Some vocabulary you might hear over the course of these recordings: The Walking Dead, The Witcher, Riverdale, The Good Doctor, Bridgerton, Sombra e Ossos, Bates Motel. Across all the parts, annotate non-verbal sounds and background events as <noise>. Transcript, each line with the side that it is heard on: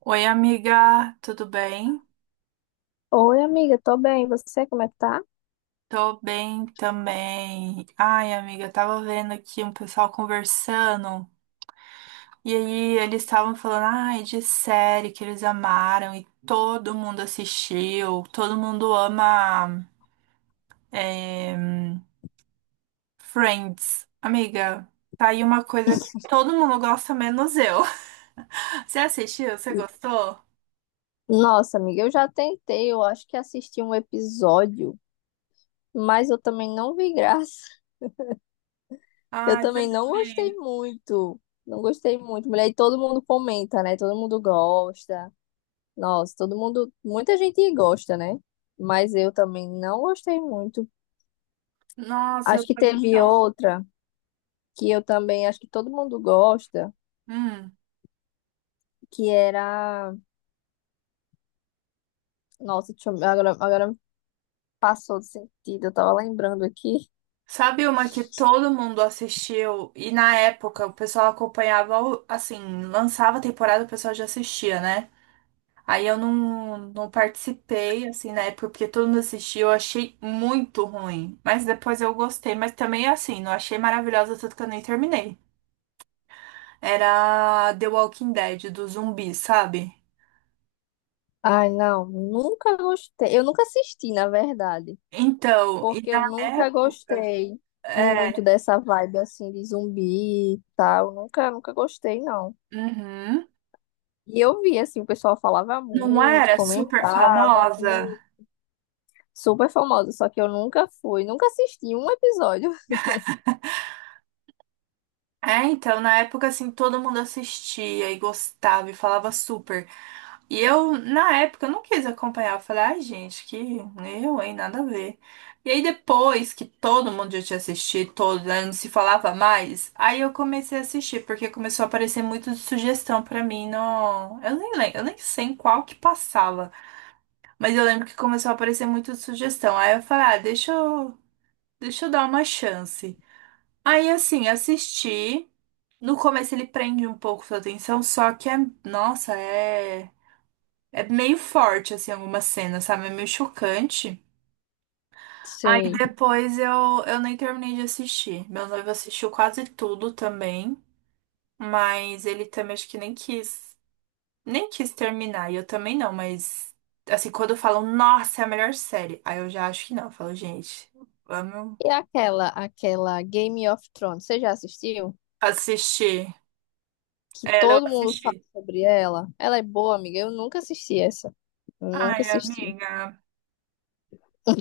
right: Oi, amiga, tudo bem?
left: Oi, amiga, tô bem. E você, como é que tá?
right: Tô bem também. Ai, amiga, tava vendo aqui um pessoal conversando e aí eles estavam falando, ai, de série que eles amaram e todo mundo assistiu, todo mundo ama é, Friends. Amiga, tá aí uma coisa que todo mundo gosta, menos eu. <laughs> Você assistiu? Você gostou?
left: Nossa, amiga, eu já tentei, eu acho que assisti um episódio, mas eu também não vi graça. Eu
right: Ai, você
left: também não gostei
right: também.
left: muito. Não gostei muito. Mulher, e todo mundo comenta, né? Todo mundo gosta. Nossa, todo mundo. Muita gente gosta, né? Mas eu também não gostei muito.
right: Nossa, eu
left: Acho que
right: também
left: teve
right: não.
left: outra que eu também acho que todo mundo gosta,
right: Hum.
left: que era. Nossa, deixa eu... agora passou do sentido. Eu tava lembrando aqui.
right: Sabe uma que todo mundo assistiu e na época o pessoal acompanhava, assim, lançava a temporada, o pessoal já assistia, né? Aí eu não participei, assim, na época, porque todo mundo assistiu, eu achei muito ruim. Mas depois eu gostei, mas também, assim, não achei maravilhosa, tanto que eu nem terminei. Era The Walking Dead, do zumbi, sabe?
left: Ai, não, nunca gostei. Eu nunca assisti, na verdade.
right: Então, e
left: Porque
right: na
left: eu nunca
right: época,
left: gostei muito
right: é,
left: dessa vibe assim de zumbi e tal. Nunca, nunca gostei, não.
right: uhum,
left: E eu vi, assim, o pessoal falava
right: não
left: muito,
right: era super
left: comentava,
right: famosa?
left: e super famosa, só que eu nunca fui, nunca assisti um episódio.
right: É, então, na época, assim, todo mundo assistia e gostava e falava super. E eu, na época, eu não quis acompanhar. Eu falei, ai, gente, que eu, hein, nada a ver. E aí, depois que todo mundo já tinha assistido, todo, né, não se falava mais, aí eu comecei a assistir, porque começou a aparecer muito de sugestão pra mim no... Eu nem lembro, eu nem sei em qual que passava, mas eu lembro que começou a aparecer muito de sugestão. Aí eu falei, ah, deixa eu dar uma chance. Aí, assim, assisti. No começo ele prende um pouco sua atenção, só que é, nossa, é meio forte, assim, algumas cenas, sabe? É meio chocante. Aí
left: Sim.
right: depois eu nem terminei de assistir. Meu noivo assistiu quase tudo também, mas ele também acho que nem quis, nem quis terminar, e eu também não, mas assim, quando falam, nossa, é a melhor série, aí eu já acho que não, eu falo, gente, vamos
left: E aquela Game of Thrones, você já assistiu?
right: assistir.
left: Que
right: Ela eu
left: todo mundo fala
right: assisti.
left: sobre ela. Ela é boa, amiga. Eu nunca assisti essa. Eu nunca
right: Ai,
left: assisti.
right: amiga,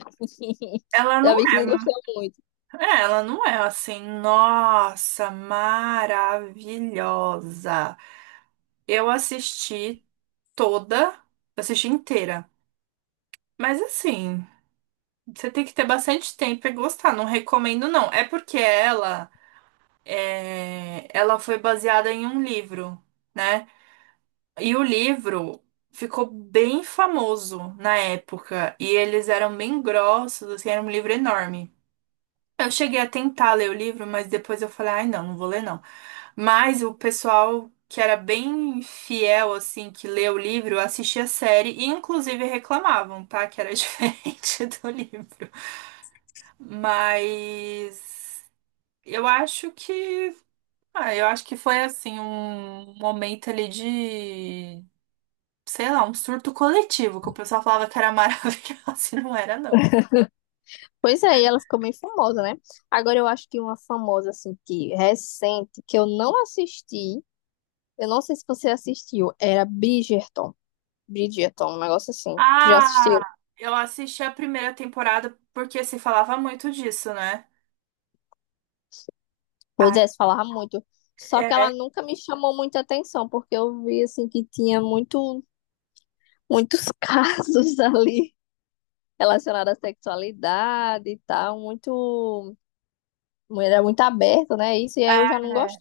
left: <laughs>
right: ela
left: Já
right: não
left: vi que não
right: é.
left: gostou muito.
right: É, ela não é assim, nossa, maravilhosa. Eu assisti toda, eu assisti inteira. Mas assim, você tem que ter bastante tempo e gostar, não recomendo não. É porque ela é, ela foi baseada em um livro, né? E o livro ficou bem famoso na época e eles eram bem grossos, assim, era um livro enorme. Eu cheguei a tentar ler o livro, mas depois eu falei, ai, não vou ler não. Mas o pessoal que era bem fiel, assim, que lê o livro, assistia a série e inclusive reclamavam, tá? Que era <laughs> diferente do livro. Mas eu acho que. Ah, eu acho que foi assim, um momento ali de. Sei lá, um surto coletivo, que o pessoal falava que era maravilhoso <laughs> e não era, não.
left: Pois é, e ela ficou meio famosa, né? Agora eu acho que uma famosa, assim, que recente, que eu não assisti, eu não sei se você assistiu, era Bridgerton. Bridgerton, um negócio assim. Tu já assistiu?
right: Ah, eu assisti a primeira temporada porque se falava muito disso, né?
left: Pois
right: Ah,
left: é, se falava muito. Só que
right: é.
left: ela nunca me chamou muita atenção, porque eu vi, assim, que tinha muito, muitos <laughs> casos ali relacionados à sexualidade e tal, muito, era muito aberto, né? Isso, e aí
right: É,
left: eu já não gosto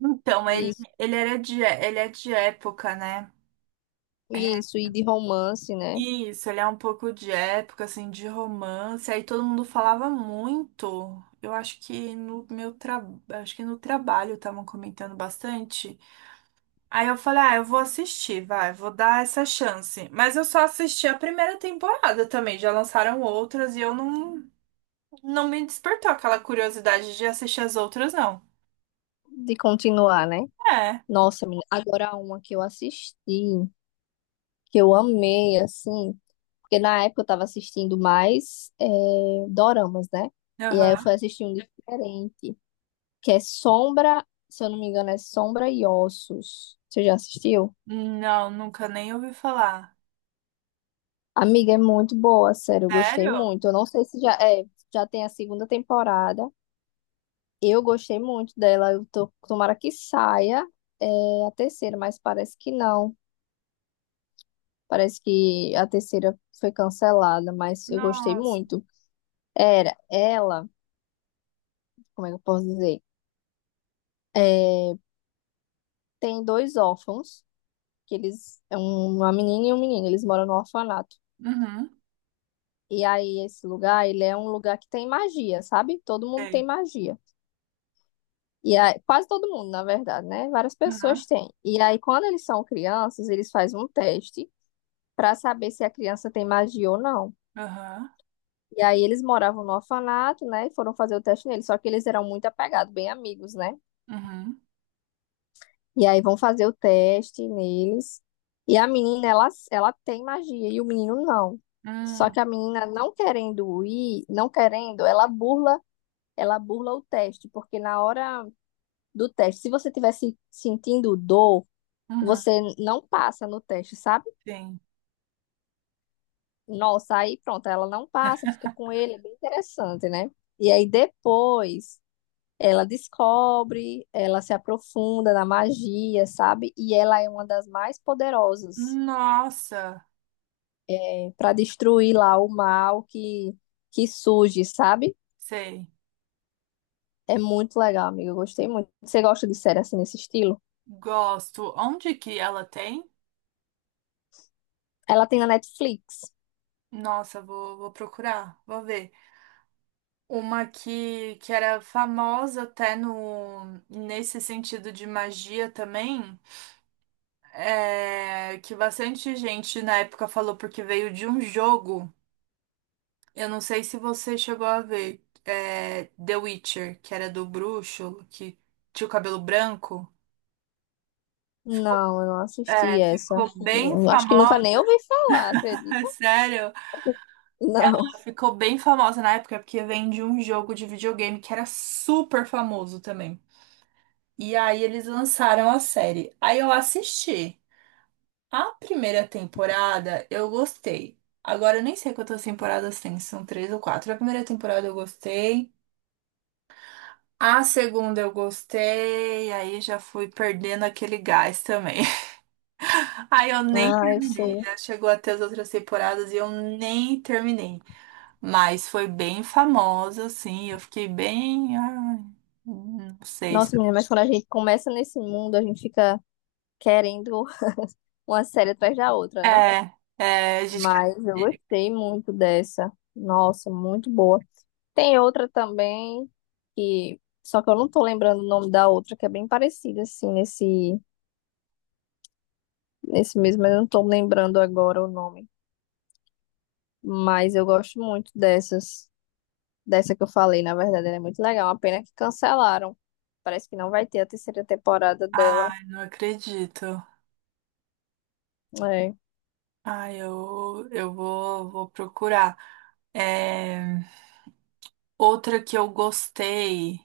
right: então, ele,
left: disso,
right: ele era de, ele é de época, né? Ele é-
left: isso, e de romance, né?
right: Isso, ele é um pouco de época, assim, de romance. Aí todo mundo falava muito. Eu acho que no meu trabalho, acho que no trabalho estavam comentando bastante. Aí eu falei, ah, eu vou assistir, vai, vou dar essa chance. Mas eu só assisti a primeira temporada também. Já lançaram outras e eu não, não me despertou aquela curiosidade de assistir as outras, não.
left: De continuar, né?
right: É.
left: Nossa, menina, agora uma que eu assisti, que eu amei, assim, porque na época eu tava assistindo mais doramas, né? E aí eu
right: Aham.
left: fui assistir um diferente, que é Sombra, se eu não me engano, é Sombra e Ossos. Você já assistiu?
right: Não, nunca nem ouvi falar.
left: Amiga, é muito boa, sério, eu gostei
right: Sério?
left: muito. Eu não sei se já é, já tem a segunda temporada. Eu gostei muito dela, eu tô, tomara que saia a terceira, mas parece que não. Parece que a terceira foi cancelada, mas eu gostei
right: Nossa.
left: muito. Era ela, como é que eu posso dizer? É, tem dois órfãos, que eles, uma menina e um menino, eles moram no orfanato.
right: Uhum.
left: E aí esse lugar, ele é um lugar que tem magia, sabe? Todo mundo
right: Sei.
left: tem magia. E aí, quase todo mundo, na verdade, né? Várias pessoas
right: Aham.
left: têm. E aí quando eles são crianças, eles fazem um teste para saber se a criança tem magia ou não.
right: Aham.
left: E aí eles moravam no orfanato, né? E foram fazer o teste neles. Só que eles eram muito apegados, bem amigos, né?
right: Uhum.
left: E aí vão fazer o teste neles. E a menina, ela tem magia e o menino não. Só
right: Hum.
left: que a menina não querendo ir, não querendo, ela burla o teste, porque na hora do teste, se você tivesse sentindo dor,
right: Uhum.
left: você não passa no teste, sabe?
right: Sim.
left: Nossa, aí pronto, ela não passa, fica com ele, é bem interessante, né? E aí depois ela descobre, ela se aprofunda na magia, sabe? E ela é uma das mais poderosas
right: Nossa.
left: para destruir lá o mal que surge, sabe?
right: Sei.
left: É muito legal, amiga. Eu gostei muito. Você gosta de série assim nesse estilo?
right: Gosto. Onde que ela tem?
left: Ela tem na Netflix.
right: Nossa, vou procurar, vou ver. Uma que era famosa até no, nesse sentido de magia também. É, que bastante gente na época falou porque veio de um jogo. Eu não sei se você chegou a ver, é, The Witcher, que era do bruxo, que tinha o cabelo branco.
left: Não, eu não assisti
right: É,
left: essa.
right: ficou bem
left: Eu acho que nunca
right: famosa,
left: nem ouvi falar, acredita?
right: <laughs> sério.
left: Não.
right: Ficou bem famosa na época porque vem de um jogo de videogame que era super famoso também. E aí eles lançaram a série. Aí eu assisti. A primeira temporada eu gostei. Agora eu nem sei quantas temporadas tem, se são três ou quatro. A primeira temporada eu gostei. A segunda eu gostei, aí já fui perdendo aquele gás também. <laughs> Aí eu nem
left: Ah, eu
right: terminei,
left: sei.
right: já chegou até as outras temporadas e eu nem terminei. Mas foi bem famosa, assim, eu fiquei bem. Ai, não sei.
left: Nossa, menina, mas quando a gente começa nesse mundo, a gente fica querendo uma série atrás da outra, né?
right: É, é, a gente quer.
left: Mas eu gostei muito dessa. Nossa, muito boa. Tem outra também que só que eu não tô lembrando o nome da outra que é bem parecida assim nesse nesse mesmo, mas eu não tô lembrando agora o nome. Mas eu gosto muito dessas, dessa que eu falei, na verdade, ela é muito legal. Uma pena que cancelaram. Parece que não vai ter a terceira temporada dela.
right: Ai, não acredito.
left: É,
right: Ai, eu vou, vou procurar. É, outra que eu gostei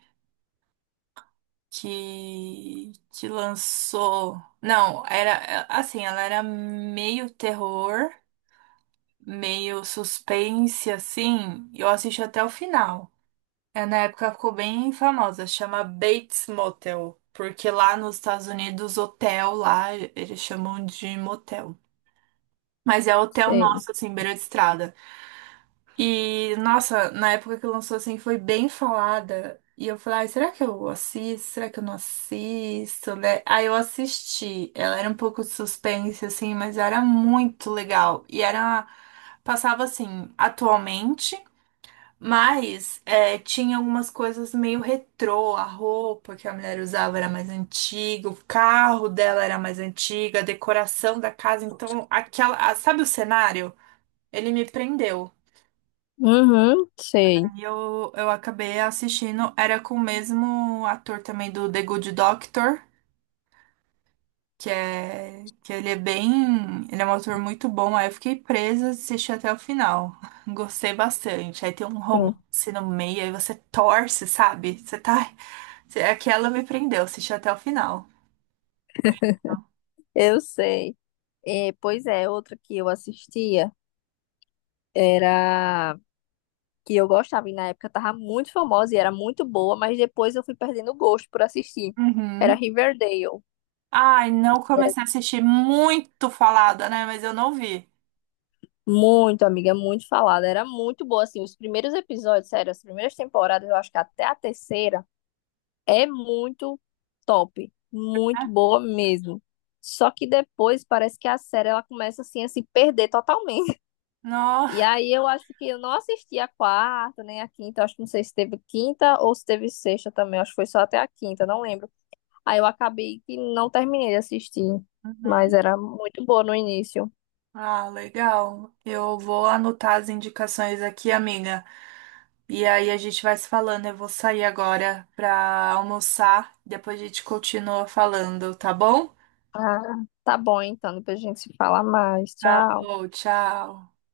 right: que lançou. Não, era é, assim, ela era meio terror, meio suspense, assim. Eu assisti até o final. É, na época ficou bem famosa, chama Bates Motel. Porque lá nos Estados Unidos, hotel lá, eles chamam de motel. Mas é hotel
left: sei.
right: nosso, assim, beira de estrada. E, nossa, na época que lançou, assim, foi bem falada. E eu falei, ai, será que eu assisto? Será que eu não assisto, né? Aí eu assisti. Ela era um pouco de suspense, assim, mas era muito legal. E era... Passava, assim, atualmente, mas é, tinha algumas coisas meio retrô. A roupa que a mulher usava era mais antiga, o carro dela era mais antiga, a decoração da casa. Então, aquela... Sabe o cenário? Ele me prendeu.
left: Uhum, sei.
right: E eu acabei assistindo, era com o mesmo ator também do The Good Doctor, que é que ele é bem, ele é um ator muito bom. Aí eu fiquei presa, assisti até o final. <laughs> Gostei bastante. Aí tem um
left: Hum.
right: romance no meio, aí você torce, sabe? Você tá, você- aquela me prendeu, assisti até o final. Bem legal.
left: Eu sei. É, pois é, outra que eu assistia era que eu gostava e na época tava muito famosa e era muito boa, mas depois eu fui perdendo o gosto por assistir. Era
right: Uhum.
left: Riverdale,
right: Ai, não
left: que era
right: comecei a assistir muito falada, né? Mas eu não vi.
left: muito, amiga, muito falada, era muito boa assim, os primeiros episódios, sério, as primeiras temporadas, eu acho que até a terceira é muito top, muito
right: Né?
left: boa mesmo. Só que depois parece que a série ela começa assim a se perder totalmente. <laughs>
right: Não.
left: E aí eu acho que eu não assisti a quarta, nem a quinta, eu acho que não sei se teve quinta ou se teve sexta também, eu acho que foi só até a quinta, não lembro. Aí eu acabei que não terminei de assistir, mas
right: Uhum.
left: era muito boa no início.
right: Ah, legal. Eu vou anotar as indicações aqui, amiga. E aí a gente vai se falando. Eu vou sair agora pra almoçar. Depois a gente continua falando, tá bom?
left: Ah, tá bom então, depois a gente se fala mais.
right: Tá
left: Tchau.
right: bom, tchau.